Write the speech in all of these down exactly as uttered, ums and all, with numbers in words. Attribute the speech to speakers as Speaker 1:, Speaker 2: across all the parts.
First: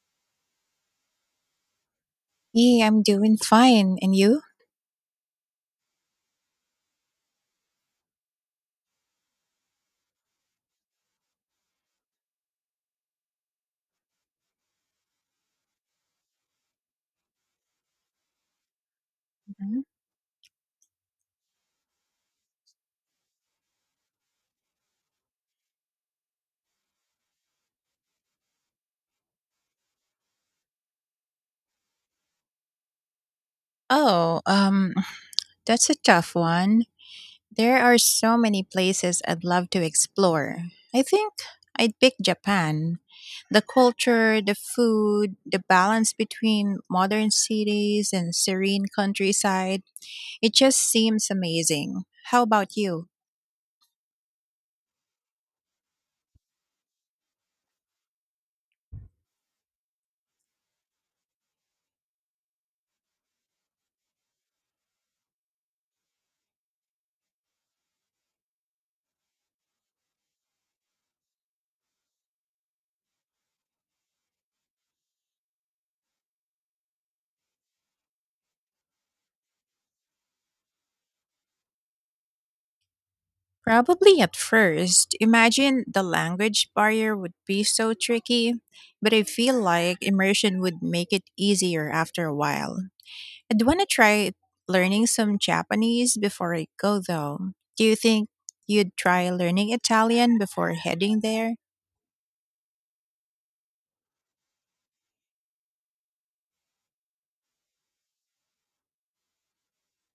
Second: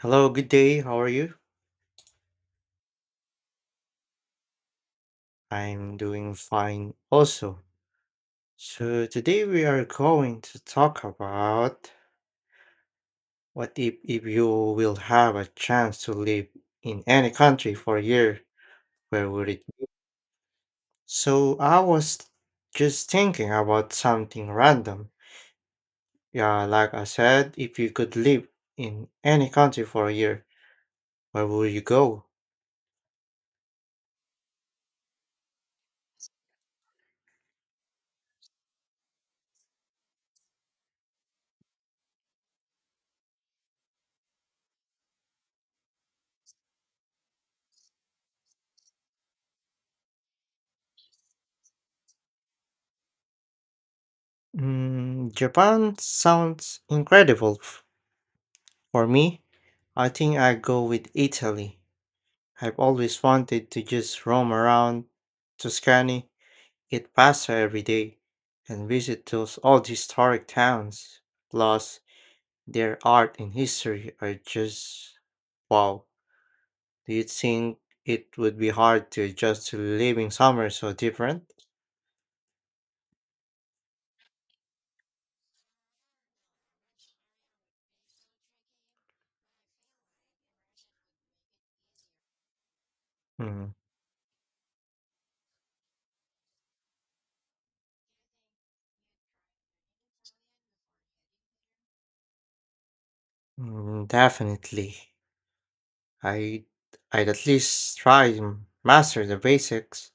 Speaker 1: Hello, good day. How are you?
Speaker 2: Yeah, I'm doing fine. And you?
Speaker 1: I'm doing fine also. So today we are going to talk about what if, if you will have a chance to live in any country for a year, where would it
Speaker 2: Mhm.
Speaker 1: be? So I was just thinking about something random. Yeah, like I said, if you could live in any country for a year, where would you go?
Speaker 2: Oh, um, that's a tough one. There are so many places I'd love to explore. I think I'd pick Japan. The culture, the food, the balance between modern cities and serene countryside, it just seems amazing. How about you?
Speaker 1: Mm, Japan sounds incredible. For me, I think I go with Italy. I've always wanted to just roam around Tuscany, eat pasta every day, and visit those old historic towns. Plus, their art and history are just wow. Do you think it would be hard to adjust to living somewhere so different?
Speaker 2: Probably at first. Imagine the language barrier would be so tricky, but I feel like immersion would make it easier after a while. I'd
Speaker 1: Mm,
Speaker 2: want to try learning some Japanese before I go, though. Do you think you'd try learning Italian before heading there?
Speaker 1: mm, definitely. I I'd at least try and master the basics.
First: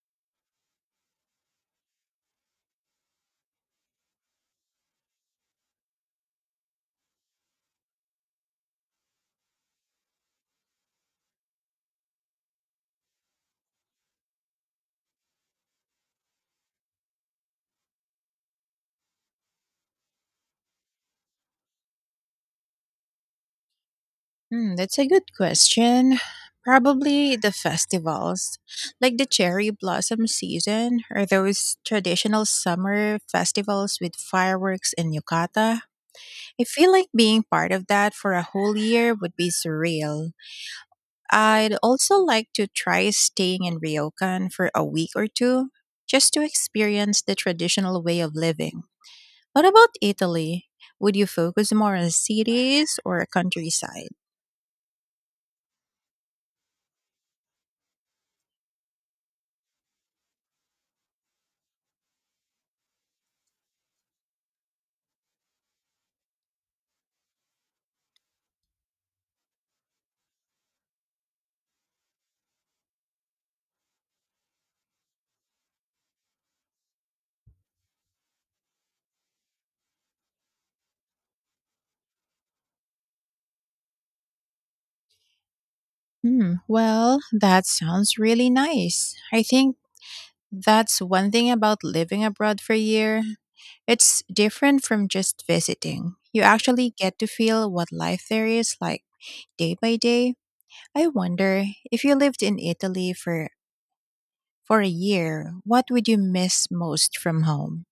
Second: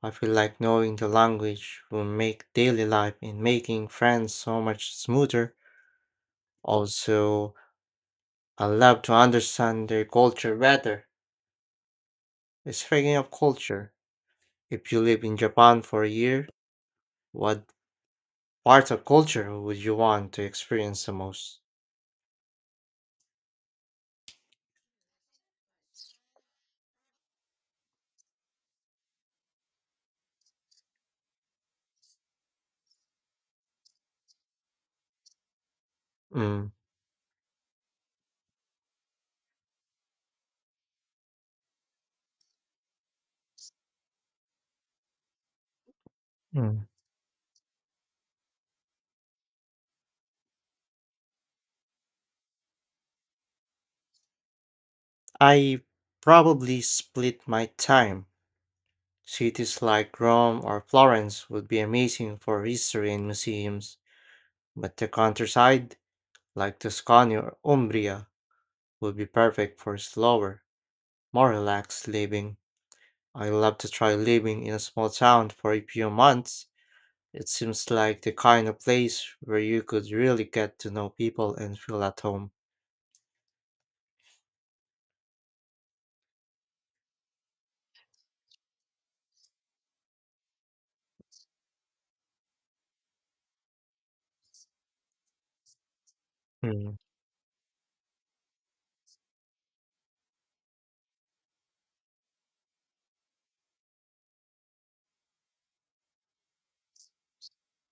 Speaker 1: I feel like knowing the language will make daily life and making friends so much smoother. Also, I love to understand their culture better. Speaking of culture, if you live in Japan for a year, what part of culture would you want to experience the most?
Speaker 2: Hmm, that's a good question. Probably the festivals, like the cherry blossom season or those traditional summer festivals with fireworks and yukata. I
Speaker 1: Mm.
Speaker 2: feel like being part of that for a whole year would be surreal. I'd also like to try staying in Ryokan for a week or two just to
Speaker 1: Mm.
Speaker 2: experience the traditional way of living. What about Italy? Would you focus more on cities or countryside?
Speaker 1: I probably split my time. Cities like Rome or Florence would be amazing for history and museums, but the countryside, like Tuscany or Umbria, would be perfect for slower, more relaxed living. I love to try living in a small town for a few months. It seems like the kind of place where you could really get to know people and feel at home.
Speaker 2: Hmm, well, that sounds really nice. I think that's one thing about living abroad for a year. It's different from just visiting. You actually
Speaker 1: Mm.
Speaker 2: get to feel what life there is like day by day. I wonder if you lived in Italy for for a year, what would you miss most from home?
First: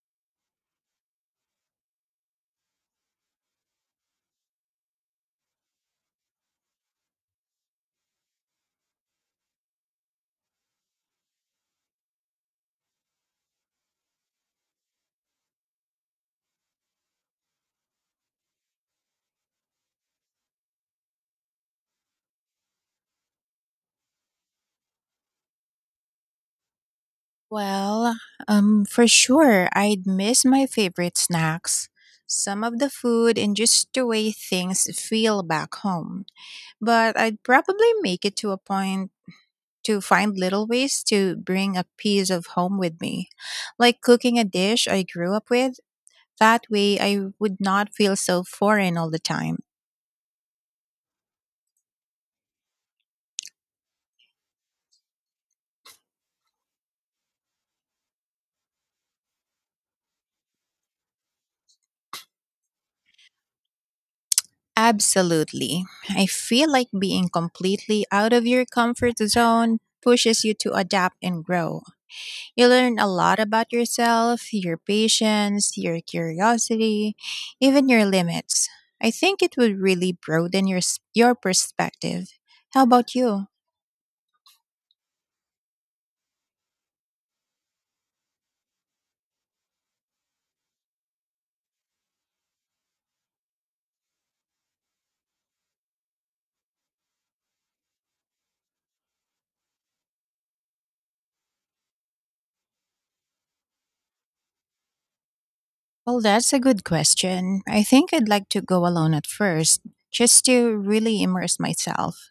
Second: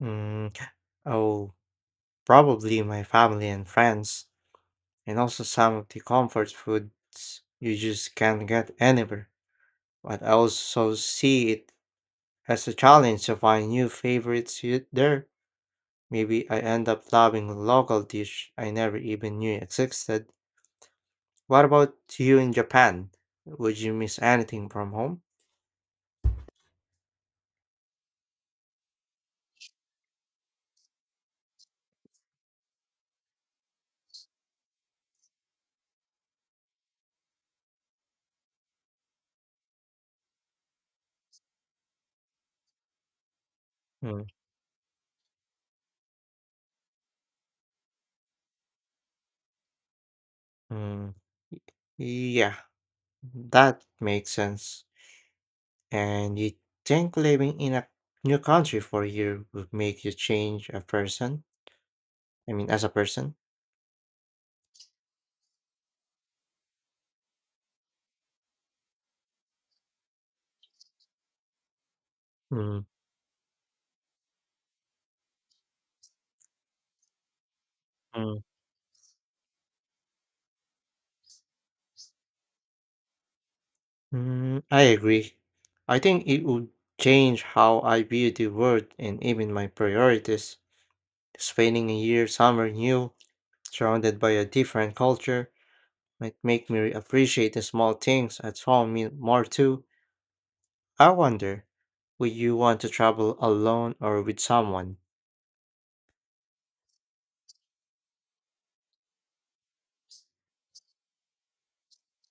Speaker 1: Mm, oh, probably my family and friends, and also some of the comfort foods you just can't get anywhere. But I also see it as a challenge to find new favorites you- there. Maybe I end up loving a local dish I never even knew existed. What about you in Japan? Would you miss anything from home?
Speaker 2: Well, um for sure I'd miss my favorite snacks, some of the food and just the way things feel back home. But I'd probably make it to a point to find little ways to bring a piece of home with me, like
Speaker 1: Mm,
Speaker 2: cooking a dish I grew up with. That way I would not feel so foreign all the time.
Speaker 1: mm, y- Yeah, that makes sense. And you think living in a new country for a year would make you change a person? I mean, as a person?
Speaker 2: Absolutely. I feel like being completely out of your comfort zone pushes you to adapt and grow. You
Speaker 1: Mm,
Speaker 2: learn a lot about yourself, your patience, your curiosity, even your
Speaker 1: mm,
Speaker 2: limits. I think it would really broaden your s- your perspective. How about you?
Speaker 1: mm, I agree. I think it would change how I view the world and even my priorities. Spending a year somewhere new surrounded by a different culture might make me appreciate the small things at home me- more too. I wonder, would you want to travel alone or with someone?
Speaker 2: Well, that's a good question. I think I'd like to go alone at first, just to really immerse myself.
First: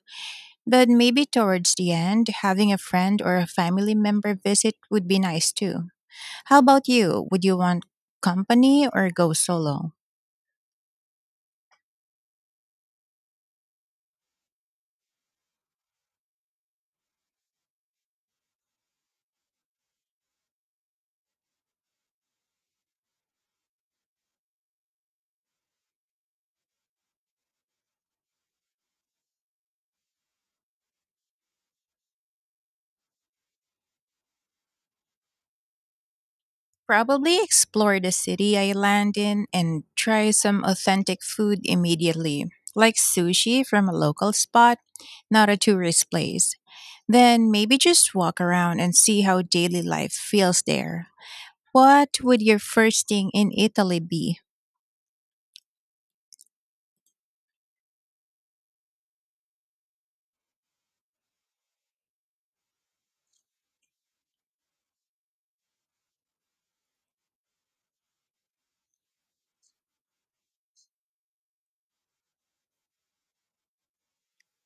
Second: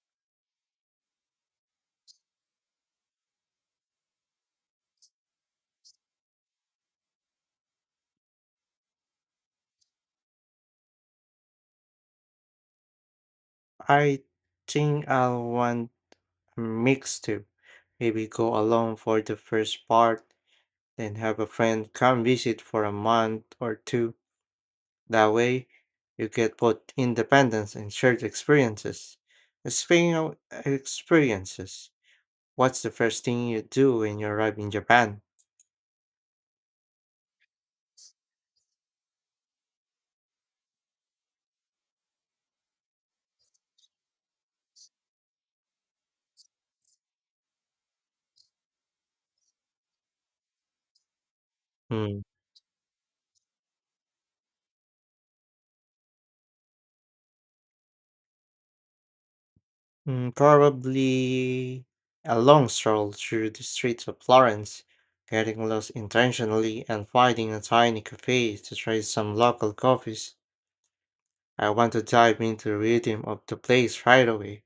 Speaker 2: But maybe towards the end, having a friend or a family member visit would be nice too. How about you? Would you want company or go solo?
Speaker 1: I think I'll want a mix too. Maybe go alone for the first part, then have a friend come visit for a month or two. That way, you get both independence and shared experiences. Speaking of experiences, what's the first thing you do when you arrive in Japan?
Speaker 2: Probably explore the city I land in and try some authentic food immediately, like sushi from a local spot, not a tourist place. Then maybe just walk around and see how daily life feels there. What
Speaker 1: Hmm,
Speaker 2: would your first thing in Italy be?
Speaker 1: mm, probably a long stroll through the streets of Florence, getting lost intentionally and finding a tiny cafe to try some local coffees. I want to dive into the rhythm of the place right away.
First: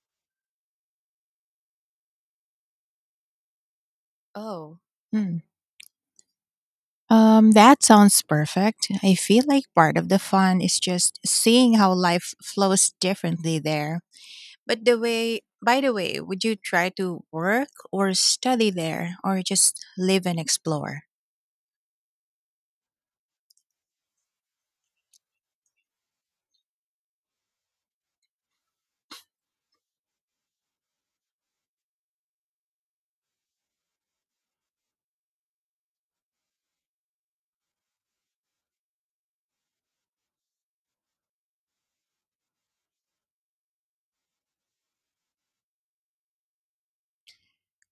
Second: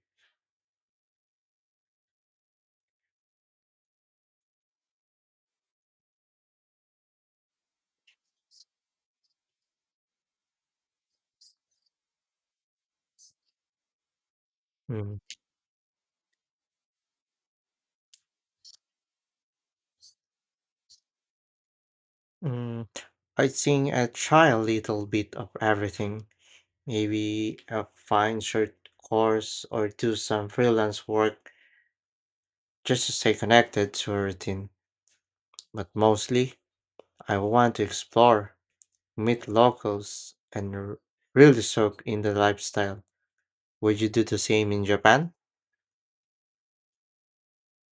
Speaker 2: Oh. Um, that sounds perfect. I feel like part of the fun is just seeing how life flows differently there. But the
Speaker 1: Mm,
Speaker 2: way, by the way, would you try to work or study there or just live and explore?
Speaker 1: mm, I think I try a little bit of everything. Maybe a fine short course or do some freelance work just to stay connected to a routine. But mostly, I want to explore, meet locals, and r- really soak in the lifestyle. Would you do the same in Japan?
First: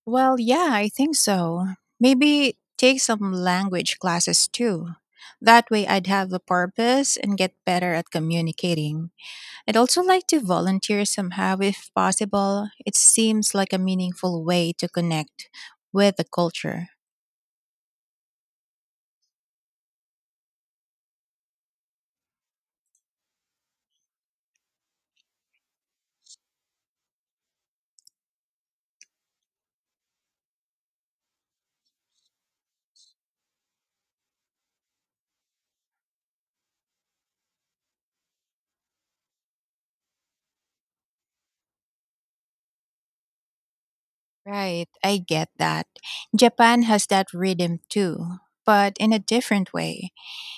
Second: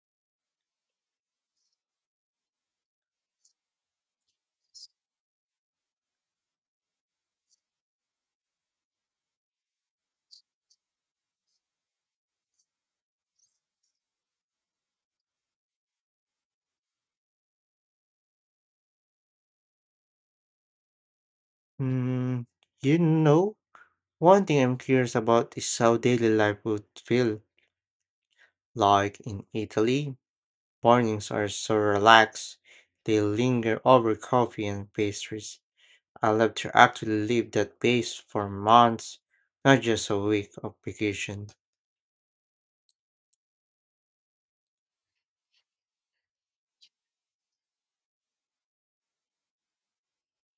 Speaker 2: Well, yeah, I think so. Maybe take some language classes too. That way I'd have a purpose and get better at communicating. I'd also like to volunteer somehow if possible. It seems like a meaningful way to connect with the culture.
Speaker 1: Mm, you know, one thing I'm curious about is how daily life would feel like in Italy. Mornings are so relaxed, they linger over coffee and pastries. I love to actually leave that base for months, not just a week of vacation.
Speaker 2: Right, I get that. Japan has that rhythm too, but in a different way.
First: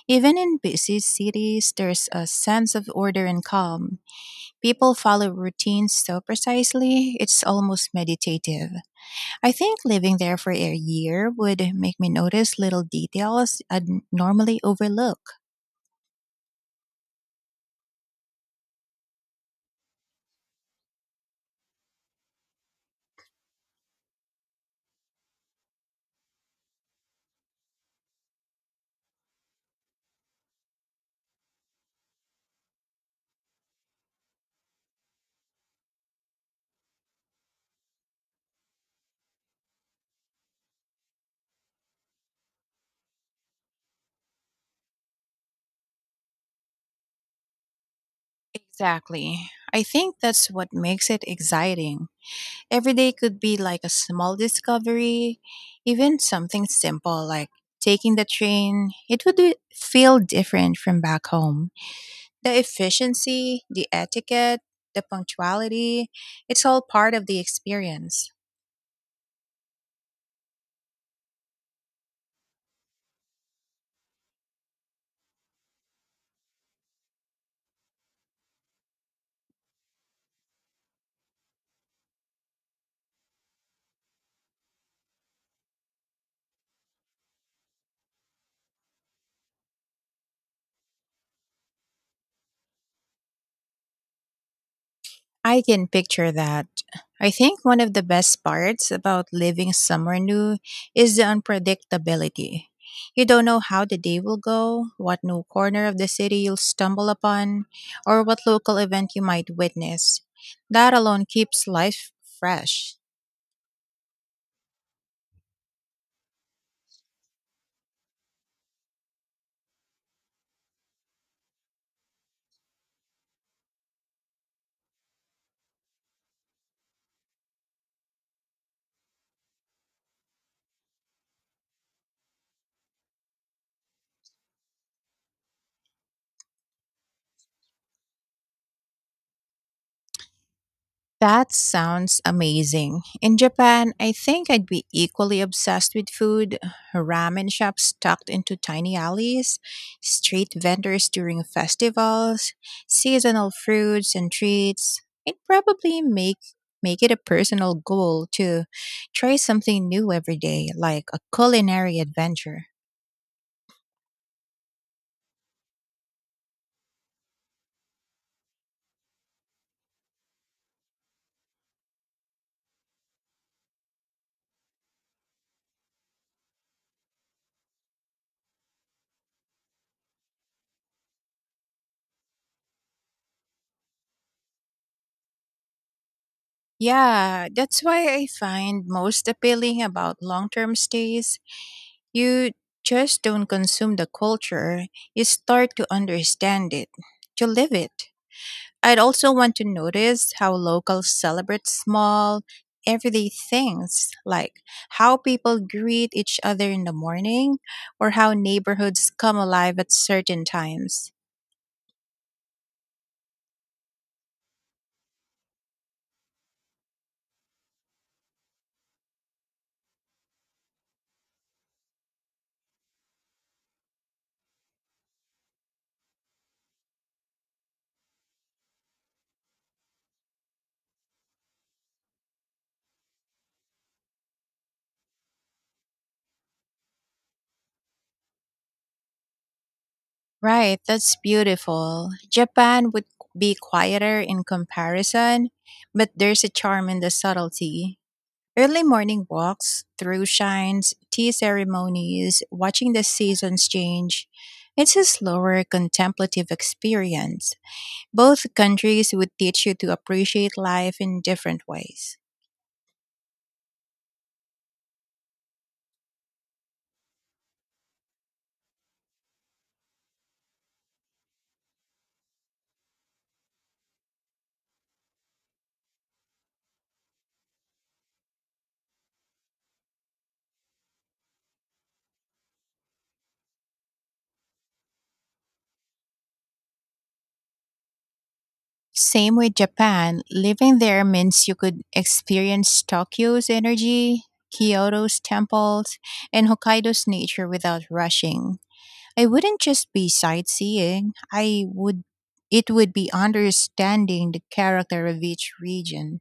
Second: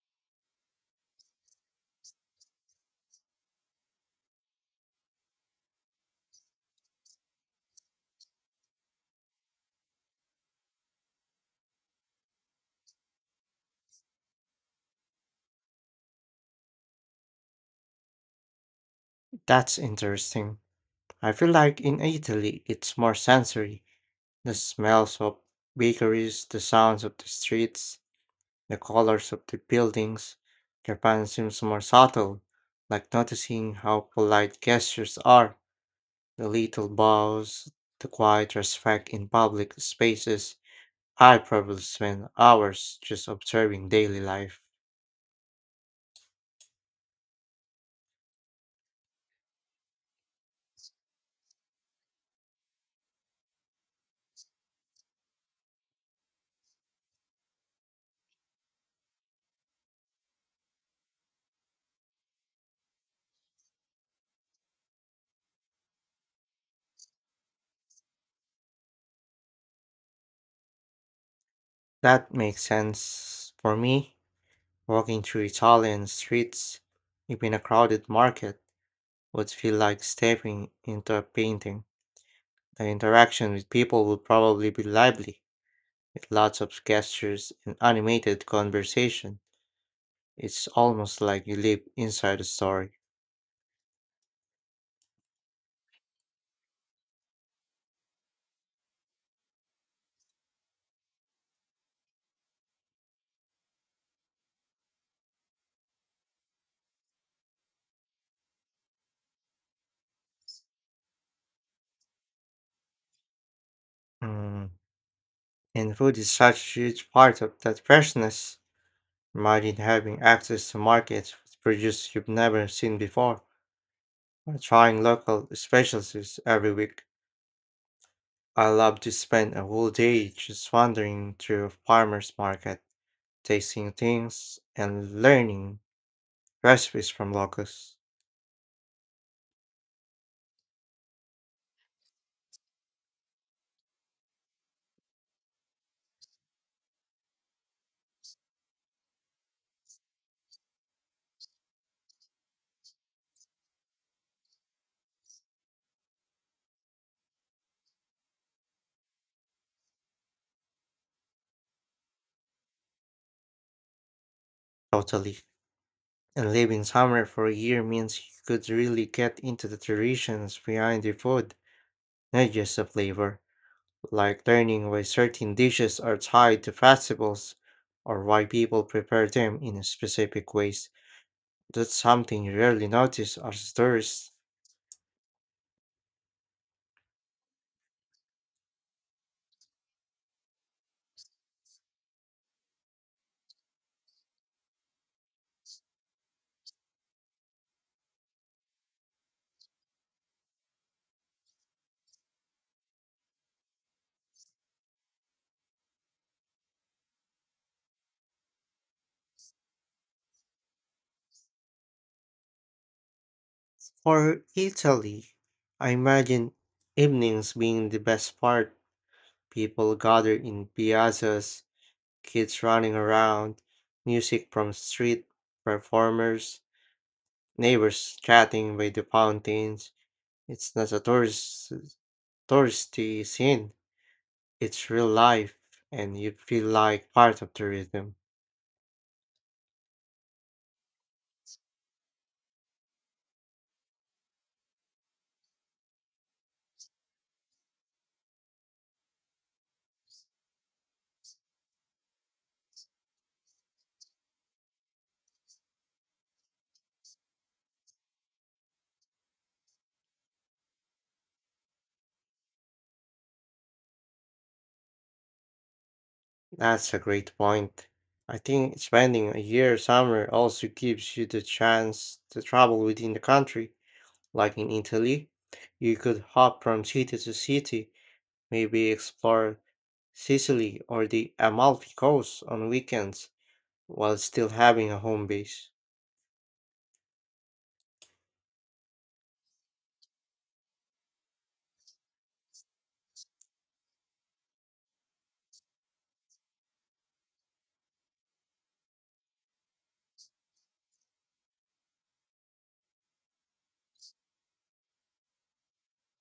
Speaker 2: Even in busy cities, there's a sense of order and calm. People follow routines so precisely, it's almost meditative. I think living there for a year would make me notice little details I'd normally overlook.
Speaker 1: That's interesting. I feel like in Italy it's more sensory. The smells of bakeries, the sounds of the streets, the colors of the buildings. Japan seems more subtle, like noticing how polite gestures are, the little bows, the quiet respect in public spaces. I probably spend hours just observing daily life.
Speaker 2: Exactly. I think that's what makes it exciting. Every day could be like a small discovery, even something simple like taking the train. It would be- feel different from back home. The efficiency, the etiquette, the punctuality, it's all part of the experience.
Speaker 1: That makes sense for me. Walking through Italian streets, even a crowded market, would feel like stepping into a painting. The interaction with people will probably be lively, with lots of gestures and animated conversation. It's almost like you live inside a story.
Speaker 2: I can picture that. I think one of the best parts about living somewhere new is the unpredictability. You don't know how the day will go, what new corner of the city you'll stumble upon, or what local event you might witness. That alone keeps life fresh.
Speaker 1: Mm. And food is such a huge part of that freshness. Imagine having access to markets with produce you've never seen before, or trying local specialties every week. I love to spend a whole day just wandering through a farmer's market, tasting things and learning recipes from locals.
Speaker 2: That sounds amazing. In Japan, I think I'd be equally obsessed with food. Ramen shops tucked into tiny alleys, street vendors during festivals, seasonal fruits and treats. I'd probably make make it a personal goal to try something new every day, like a culinary adventure.
Speaker 1: Totally. And living somewhere for a year means you could really get into the traditions behind the food, not just the flavor. Like learning why certain dishes are tied to festivals or why people prepare them in specific ways. That's something you rarely notice as a tourist.
Speaker 2: Yeah, that's why I find most appealing about long-term stays. You just don't consume the culture, you start to understand it, to live it. I'd also want to notice how locals celebrate small, everyday things, like how people greet each other in the morning or how neighborhoods come alive at certain times.
Speaker 1: For Italy, I imagine evenings being the best part. People gather in piazzas, kids running around, music from street performers, neighbors chatting by the fountains. It's not a tourist touristy scene. It's real life and you feel like part of the rhythm.
Speaker 2: Right, that's beautiful. Japan would be quieter in comparison, but there's a charm in the subtlety. Early morning walks, through shines, tea ceremonies, watching the seasons change. It's a slower, contemplative experience. Both countries would teach you to appreciate life in different ways.
Speaker 1: That's a great point. I think spending a year somewhere also gives you the chance to travel within the country. Like in Italy, you could hop from city to city, maybe explore Sicily or the Amalfi Coast on weekends while still having a home base.
Speaker 2: Same with Japan, living there means you could experience Tokyo's energy, Kyoto's temples, and Hokkaido's nature without rushing. I wouldn't just be sightseeing. I would It would be understanding the character of each region.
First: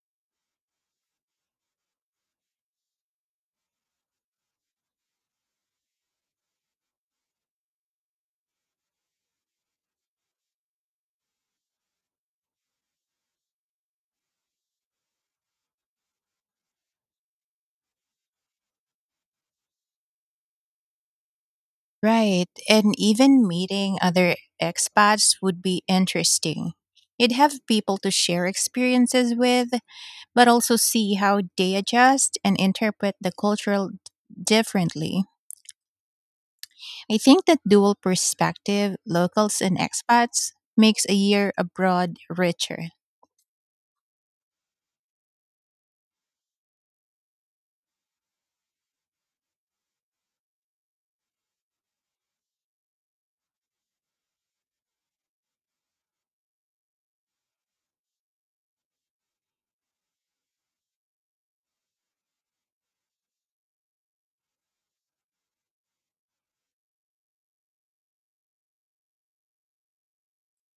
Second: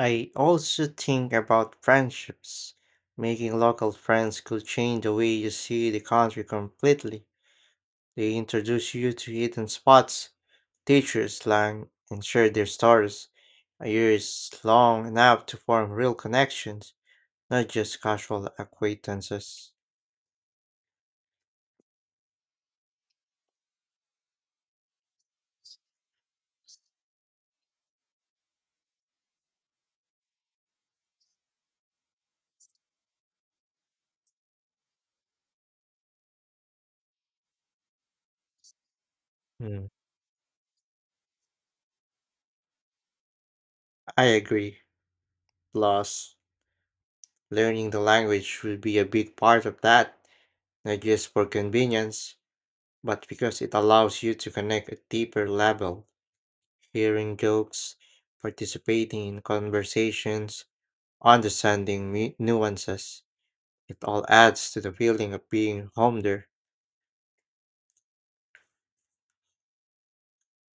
Speaker 1: I also think about friendships. Making local friends could change the way you see the country completely. They introduce you to hidden spots, teach you slang, and share their stories. A year is long enough to form real connections, not just casual acquaintances.
Speaker 2: Right. And even meeting other expats would be interesting. You'd have people to share experiences with, but also see how they adjust and interpret the cultural d- differently. I think that dual perspective, locals and
Speaker 1: Mm.
Speaker 2: expats, makes a year abroad richer.
Speaker 1: I agree. Plus, learning the language will be a big part of that, not just for convenience, but because it allows you to connect at deeper level, hearing jokes, participating in conversations, understanding mu- nuances. It all adds to the feeling of being home there.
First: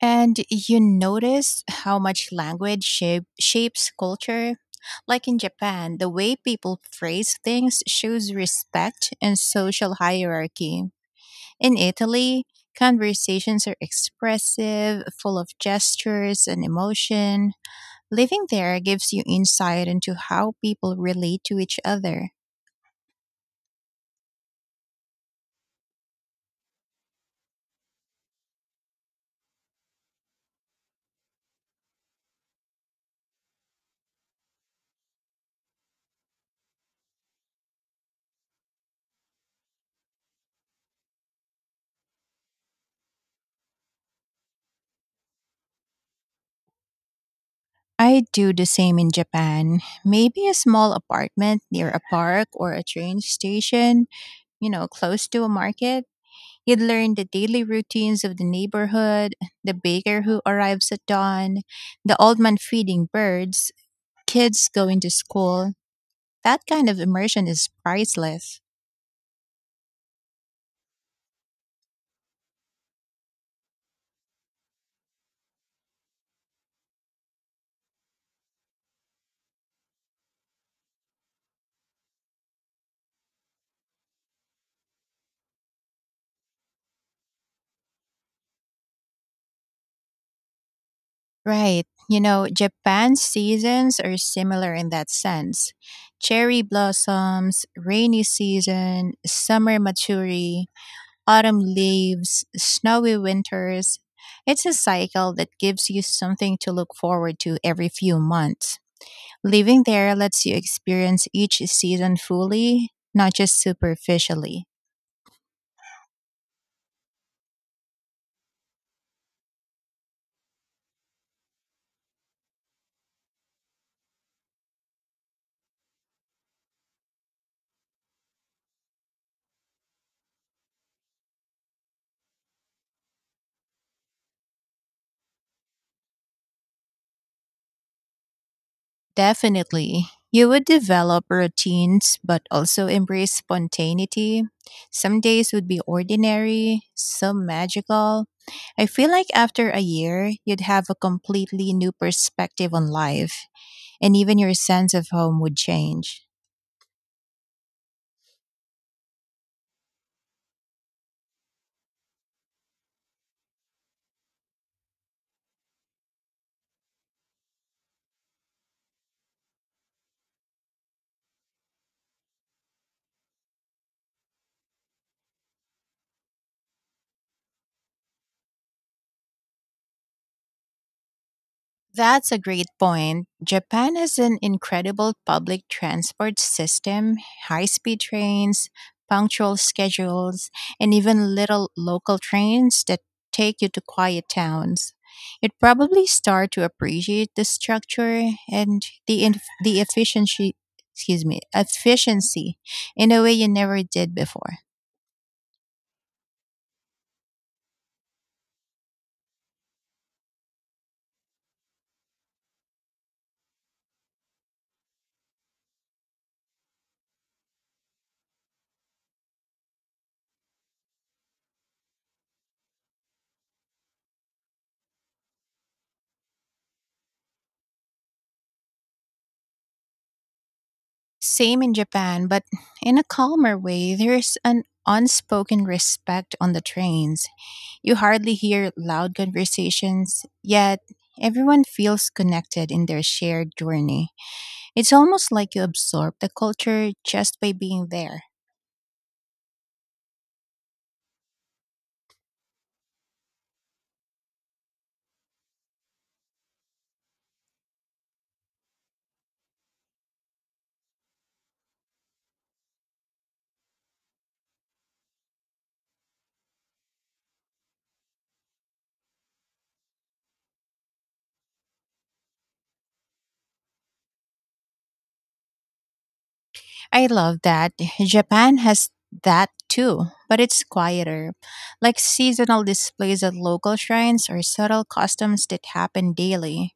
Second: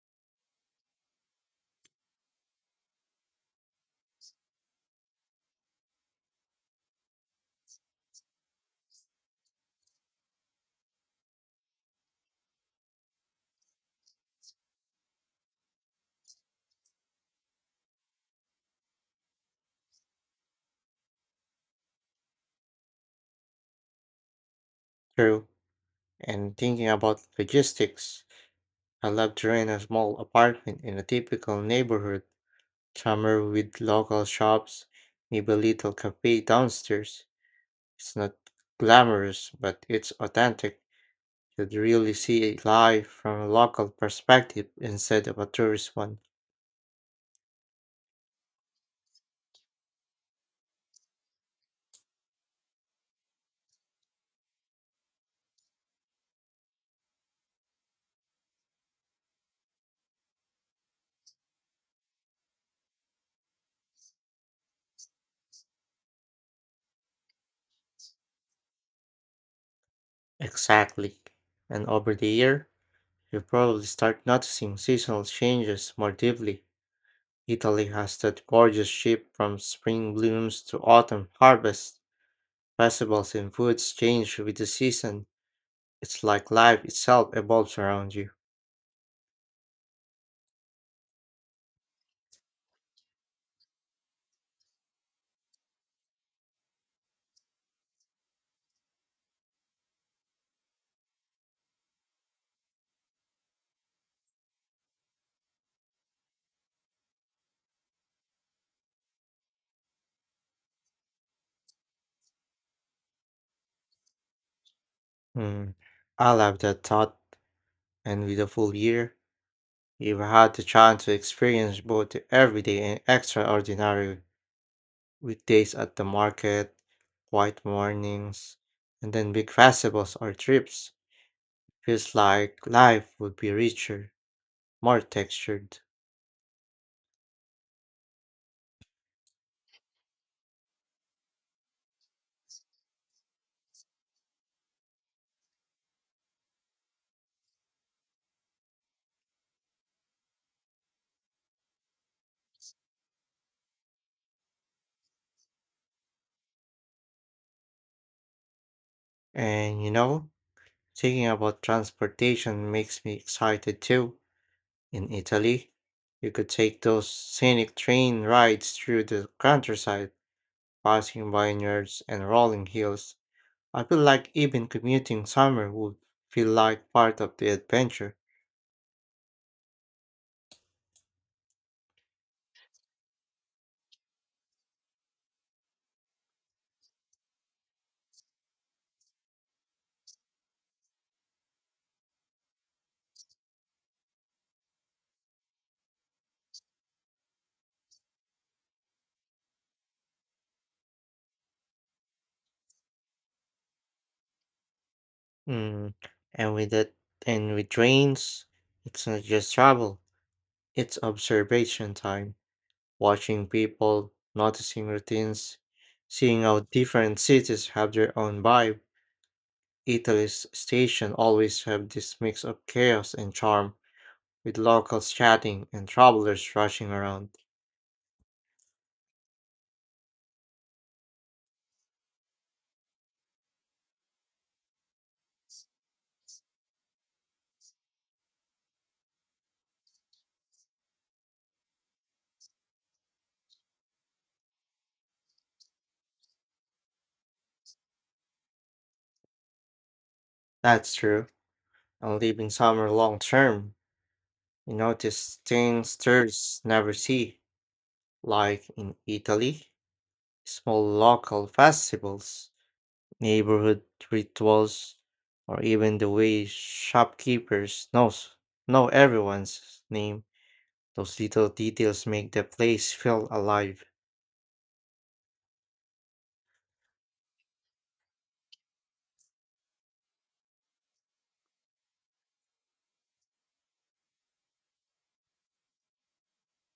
Speaker 2: And you notice how much language shape, shapes culture? Like in Japan, the way people phrase things shows respect and social hierarchy. In Italy, conversations are expressive, full of gestures and emotion. Living there gives you insight into how people relate to each other.
Speaker 1: True. And thinking about logistics, I love to rent a small apartment in a typical neighborhood, somewhere with local shops, maybe a little cafe downstairs. It's not glamorous, but it's authentic. You'd really see life from a local perspective instead of a tourist one.
Speaker 2: I do the same in Japan. Maybe a small apartment near a park or a train station, you know, close to a market. You'd learn the daily routines of the neighborhood, the baker who arrives at dawn, the old man feeding birds, kids going to school. That kind of immersion is priceless.
Speaker 1: Exactly. And over the year, you probably start noticing seasonal changes more deeply. Italy has that gorgeous shift from spring blooms to autumn harvest. Festivals and foods change with the season. It's like life itself evolves around you.
Speaker 2: Right. You know, Japan's seasons are similar in that sense. Cherry blossoms, rainy season, summer maturity, autumn leaves, snowy winters. It's a cycle that gives you something to look forward to every few months. Living there lets you experience each season fully, not just superficially.
Speaker 1: Mm. I love that thought. And with a full year, you've had the chance to experience both the everyday and extraordinary. Weekdays at the market, quiet mornings, and then big festivals or trips. Feels like life would be richer, more textured.
Speaker 2: Definitely. You would develop routines, but also embrace spontaneity. Some days would be ordinary, some magical. I feel like after a year, you'd have a completely new perspective on life, and even your sense of home would change.
Speaker 1: And you know, thinking about transportation makes me excited too. In Italy, you could take those scenic train rides through the countryside, passing vineyards and rolling hills. I feel like even commuting summer would feel like part of the adventure.
Speaker 2: That's a great point. Japan has an incredible public transport system, high speed trains, punctual schedules, and even little local trains that take you to quiet towns. You'd probably start to appreciate the structure and the inf- the efficiency, excuse me, efficiency, in a way you never did before.
Speaker 1: Mm. And with it, and with trains, it's not just travel, it's observation time, watching people, noticing routines, seeing how different cities have their own vibe. Italy's station always have this mix of chaos and charm, with locals chatting and travelers rushing around.
Speaker 2: Same in Japan, but in a calmer way, there's an unspoken respect on the trains. You hardly hear loud conversations, yet everyone feels connected in their shared journey. It's almost like you absorb the culture just by being there.
Speaker 1: That's true. And living somewhere long term, you notice things tourists never see, like in Italy. Small local festivals, neighborhood rituals, or even the way shopkeepers knows know everyone's name. Those little details make the place feel alive.
Speaker 2: I love that. Japan has that too, but it's quieter, like seasonal displays at local shrines or subtle customs that happen daily.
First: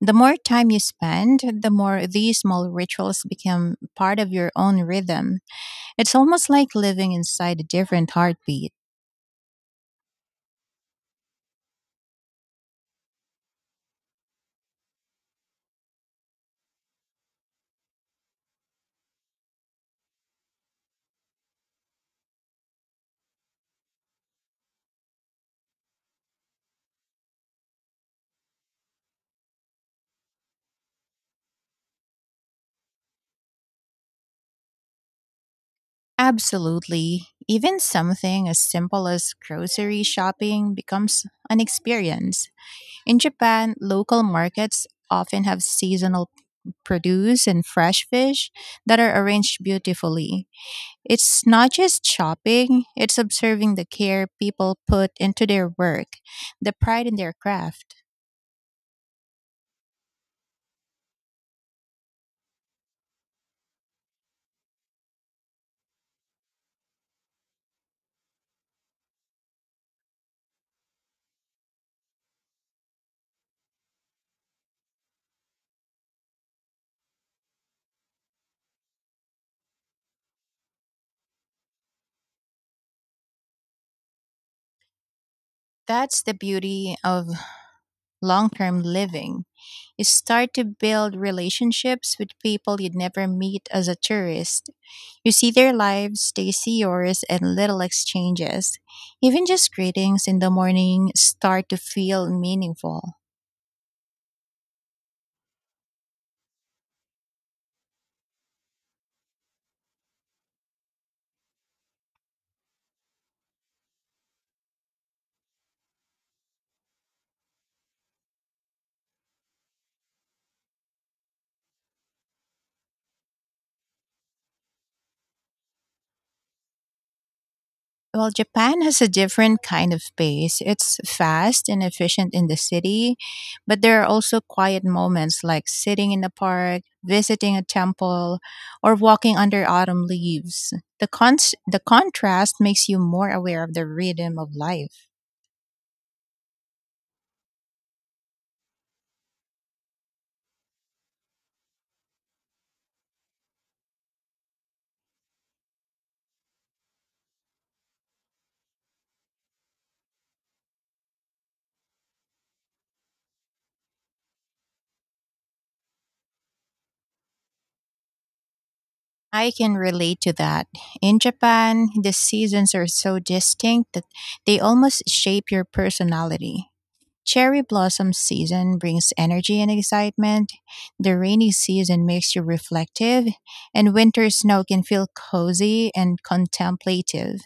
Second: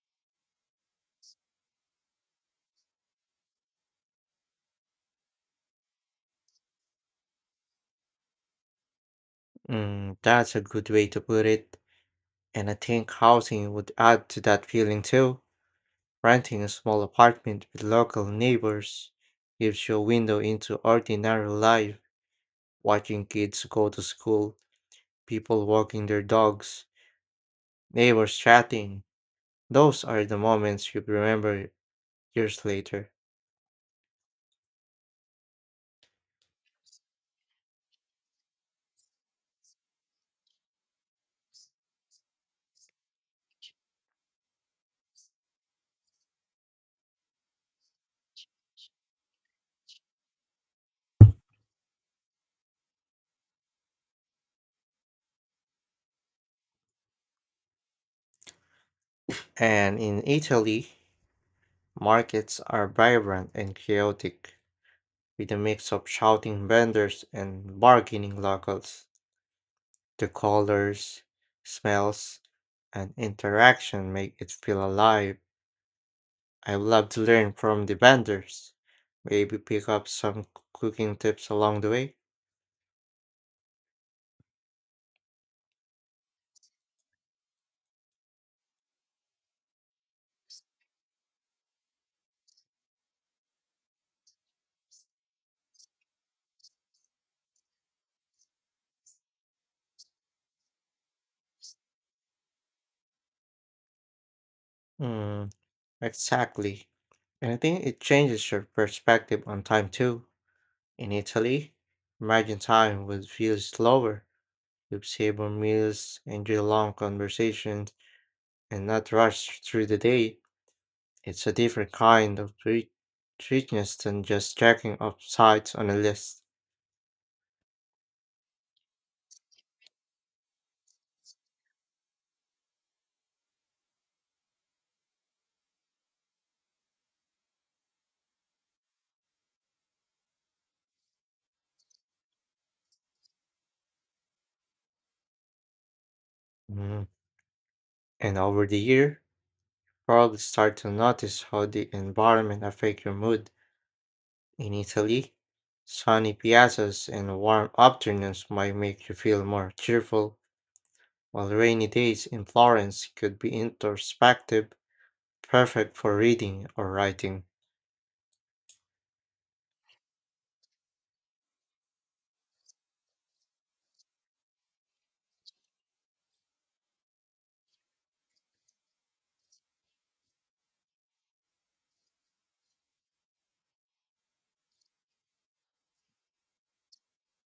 Speaker 2: The more time you spend, the more these small rituals become part of your own rhythm. It's almost like living inside a different heartbeat.
Speaker 1: Mm, that's a good way to put it. And I think housing would add to that feeling too. Renting a small apartment with local neighbors gives you a window into ordinary life, watching kids go to school, people walking their dogs, neighbors chatting. Those are the moments you remember years later.
Speaker 2: Absolutely. Even something as simple as grocery shopping becomes an experience. In Japan, local markets often have seasonal produce and fresh fish that are arranged beautifully. It's not just shopping, it's observing the care people put into their work, the pride in their craft.
Speaker 1: And in Italy, markets are vibrant and chaotic, with a mix of shouting vendors and bargaining locals. The colors, smells, and interaction make it feel alive. I would love to learn from the vendors. Maybe pick up some cooking tips along the way.
Speaker 2: That's the beauty of long term living. You start to build relationships with people you'd never meet as a tourist. You see their lives, they see yours, and little exchanges. Even just greetings in the morning start to feel meaningful.
Speaker 1: Mm, exactly. And I think it changes your perspective on time too. In Italy, time would feel slower. You'd savor meals, enjoy long conversations, and not rush through the day. It's a different kind of treat- treatness than just checking off sites on a list.
Speaker 2: Well, Japan has a different kind of pace. It's fast and efficient in the city, but there are also quiet moments like sitting in a park, visiting a temple, or walking under autumn leaves. The cons- the contrast makes you more aware of the rhythm of life.
Speaker 1: Mm. And over the year, probably start to notice how the environment affect your mood. In Italy, sunny piazzas and warm afternoons might make you feel more cheerful, while rainy days in Florence could be introspective, perfect for reading or writing.
Speaker 2: I can relate to that. In Japan, the seasons are so distinct that they almost shape your personality. Cherry blossom season brings energy and excitement. The rainy season makes you reflective, and winter snow can feel cozy and contemplative.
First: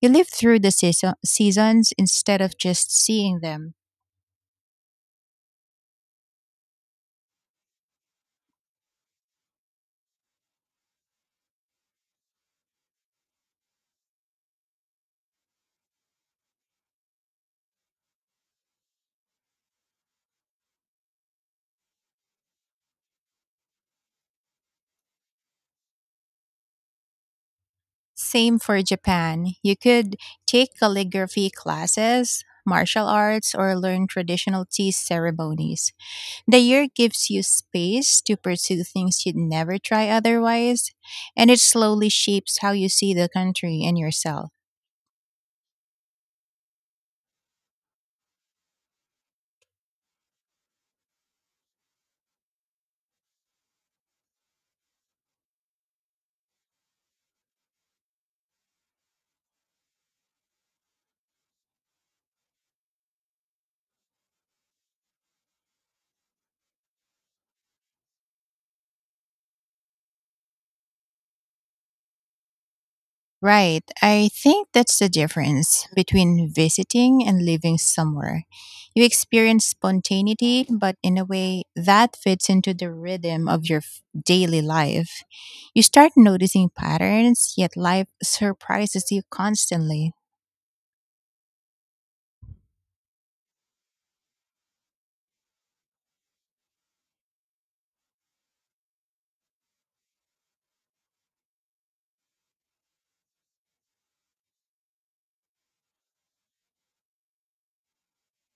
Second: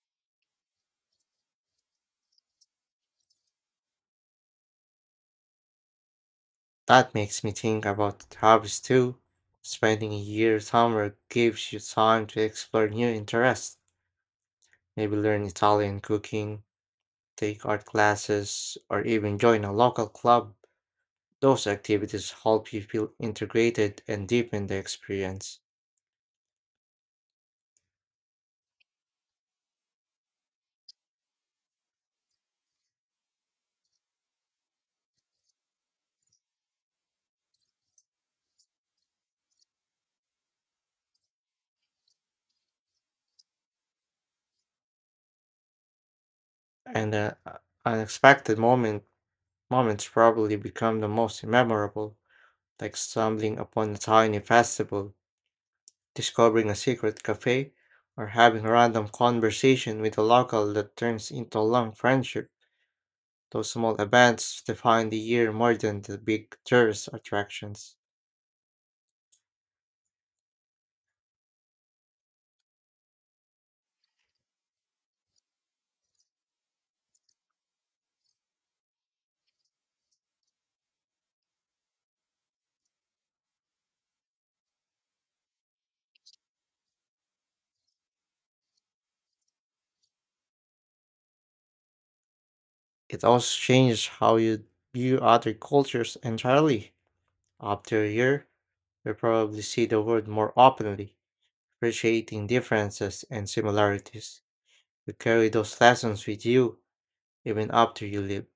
Speaker 2: You live through the season- seasons instead of just seeing them.
Speaker 1: That makes me think about hobbies too. Spending a year somewhere gives you time to explore new interests, maybe learn Italian cooking, take art classes, or even join a local club. Those activities help you feel integrated and deepen the experience.
Speaker 2: Same for Japan. You could take calligraphy classes, martial arts, or learn traditional tea ceremonies. The year gives you space to pursue things you'd never try otherwise, and it slowly shapes how you see the country and yourself.
Speaker 1: And uh, uh, unexpected moment moments probably become the most memorable, like stumbling upon a tiny festival, discovering a secret cafe, or having a random conversation with a local that turns into a long friendship. Those small events define the year more than the big tourist attractions.
Speaker 2: Right. I think that's the difference between visiting and living somewhere. You experience spontaneity, but in a way that fits into the rhythm of your f- daily life. You start noticing patterns, yet life surprises you constantly.
Speaker 1: It also changes how you view other cultures entirely. After a year, you probably see the world more openly, appreciating differences and similarities. You carry those lessons with you even after you leave.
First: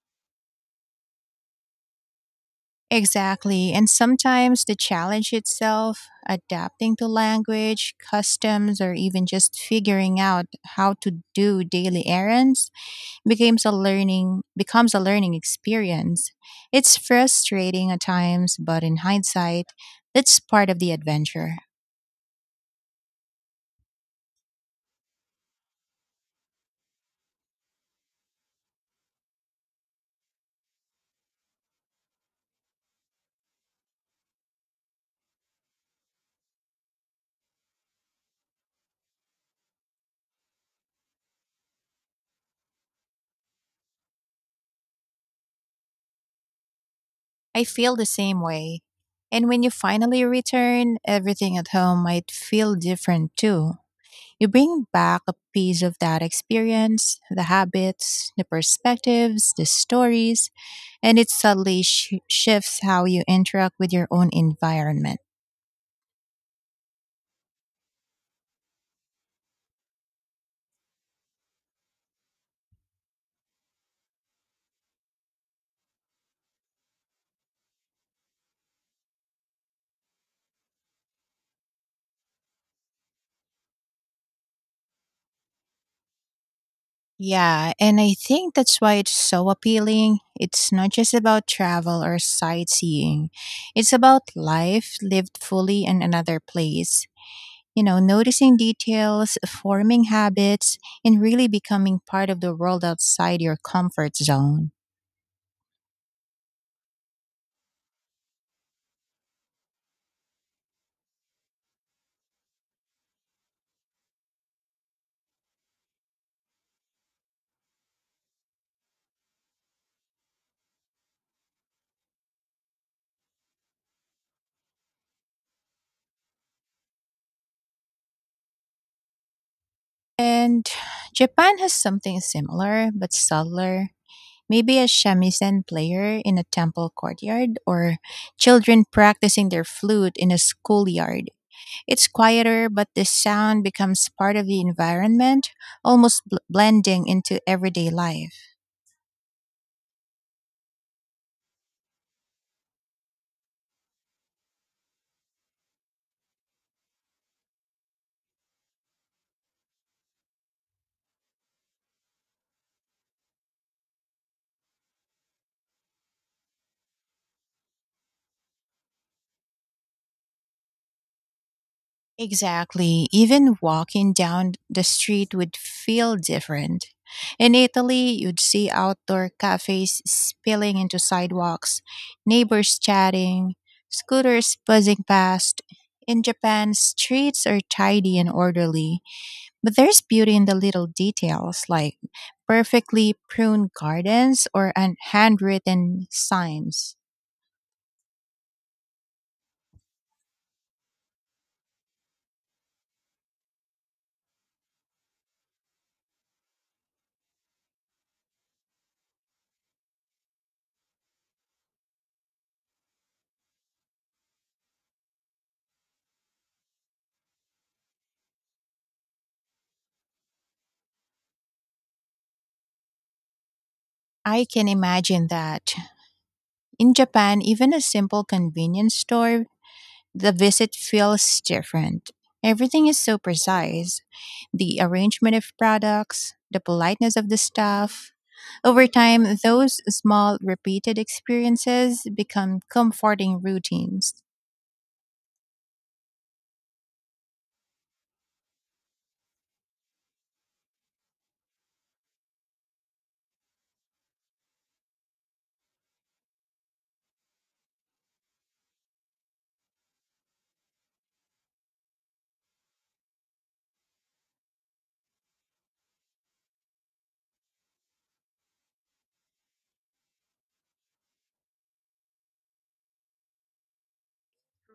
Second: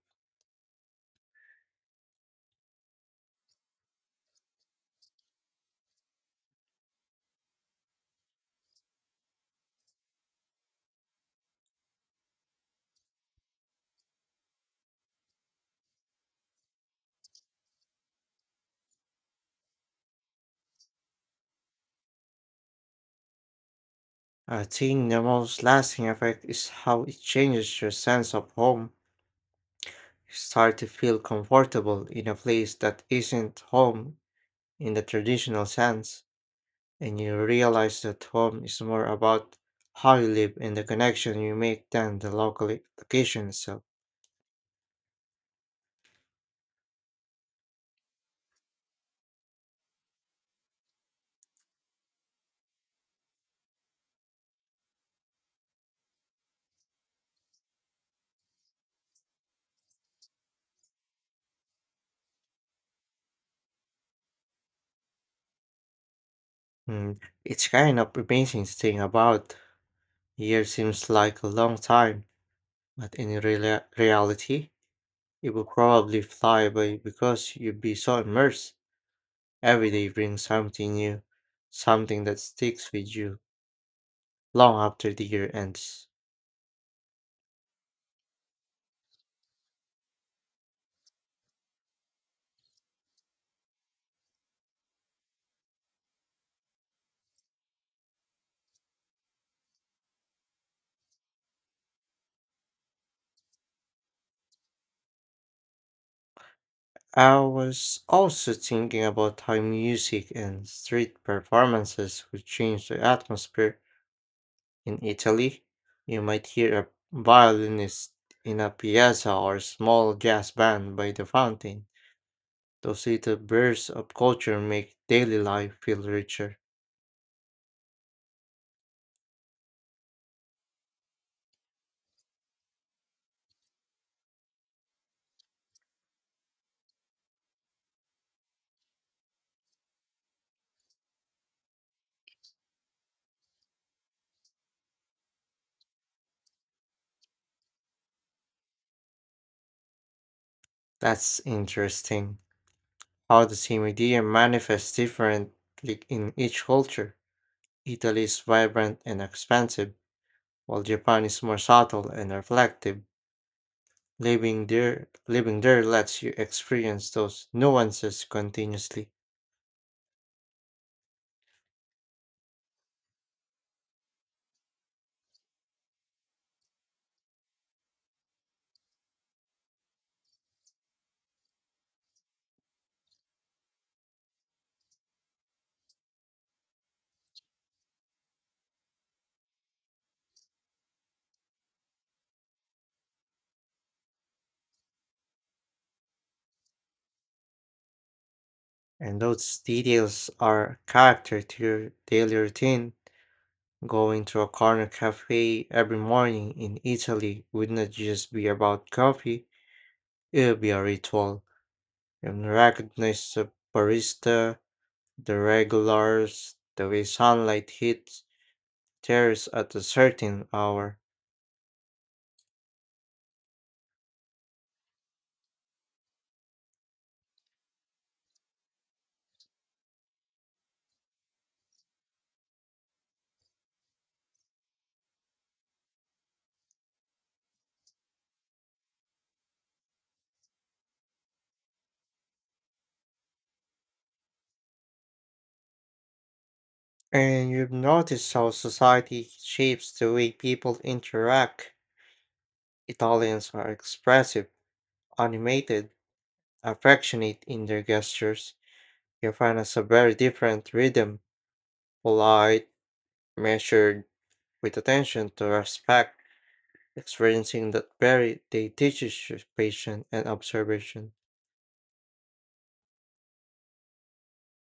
Speaker 2: Exactly. And sometimes the challenge itself, adapting to language, customs, or even just figuring out how to do daily errands, becomes a learning becomes a learning experience. It's frustrating at times, but in hindsight, that's part of the adventure.
Speaker 1: I think the most lasting effect is how it changes your sense of home. Start to feel comfortable in a place that isn't home in the traditional sense, and you realize that home is more about how you live and the connection you make than the local i- location itself.
Speaker 2: I feel the same way. And when you finally return, everything at home might feel different too. You bring back a piece of that experience, the habits, the perspectives, the stories, and it subtly sh- shifts how you interact with your own environment.
Speaker 1: Mm, it's kind of amazing to think about. Year seems like a long time, but in reala- reality, it will probably fly by because you'd be so immersed. Every day brings something new, something that sticks with you long after the year ends.
Speaker 2: Yeah, and I think that's why it's so appealing. It's not just about travel or sightseeing, it's about life lived fully in another place. You know, noticing details, forming habits, and really becoming part of the world outside your comfort zone.
Speaker 1: I was also thinking about how music and street performances would change the atmosphere in Italy. You might hear a violinist in a piazza or a small jazz band by the fountain. Those little bursts of culture make daily life feel richer.
Speaker 2: And Japan has something similar but subtler. Maybe a shamisen player in a temple courtyard or children practicing their flute in a schoolyard. It's quieter, but the sound becomes part of the environment, almost bl- blending into everyday life.
Speaker 1: That's interesting. How the same idea manifests differently in each culture. Italy is vibrant and expansive, while Japan is more subtle and reflective. Living there, living there lets you experience those nuances continuously,
Speaker 2: Exactly. Even walking down the street would feel different. In Italy, you'd see outdoor cafes spilling into sidewalks, neighbors chatting, scooters buzzing past. In Japan, streets are tidy and orderly, but there's beauty in the little details like perfectly pruned gardens or an handwritten signs.
Speaker 1: and those details are character to your daily routine. Going to a corner cafe every morning in Italy would not just be about coffee, it would be a ritual. You recognize the barista, the regulars, the way sunlight hits chairs at a certain hour.
Speaker 2: I can imagine that. In Japan, even a simple convenience store The visit feels different. Everything is so precise, the arrangement of products, the politeness of the staff. Over time, those small repeated experiences become comforting routines.
Speaker 1: And you've noticed how society shapes the way people interact. Italians are expressive, animated, affectionate in their gestures. Japan has a very different rhythm, polite, measured, with attention to respect. Experiencing that very, they teaches you patience and observation.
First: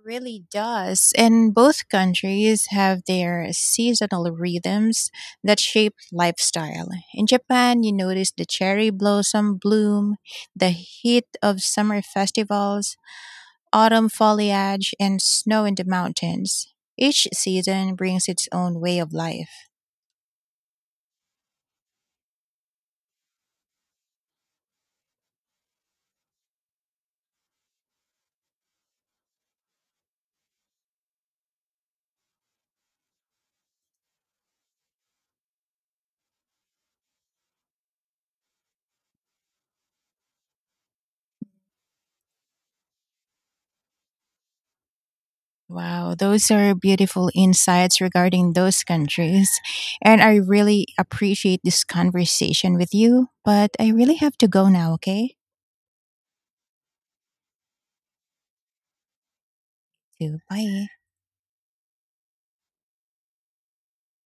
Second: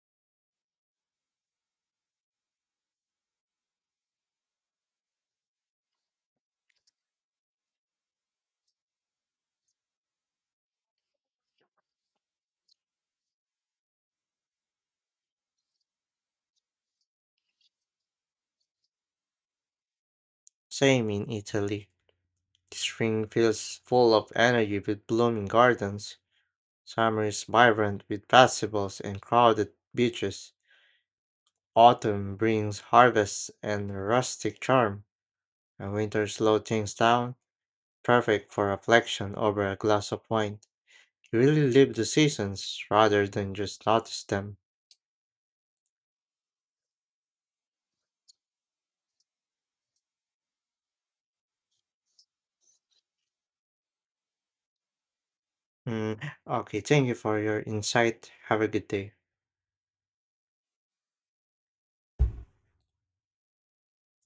Speaker 2: Really does. And both countries have their seasonal rhythms that shape lifestyle. In Japan, you notice the cherry blossom bloom, the heat of summer festivals, autumn foliage, and snow in the mountains. Each season brings its own way of life.
Speaker 1: Same in Italy. Spring feels full of energy with blooming gardens. Summer is vibrant with festivals and crowded beaches. Autumn brings harvests and rustic charm. A winter slow things down, perfect for reflection over a glass of wine. You really live the seasons rather than just notice them.
Speaker 2: Wow, those are beautiful insights regarding those countries. And I really appreciate this conversation with you, but I really have to go now, okay?
Speaker 1: Mm, okay, thank you for your insight. Have a good day.
Speaker 2: So, bye.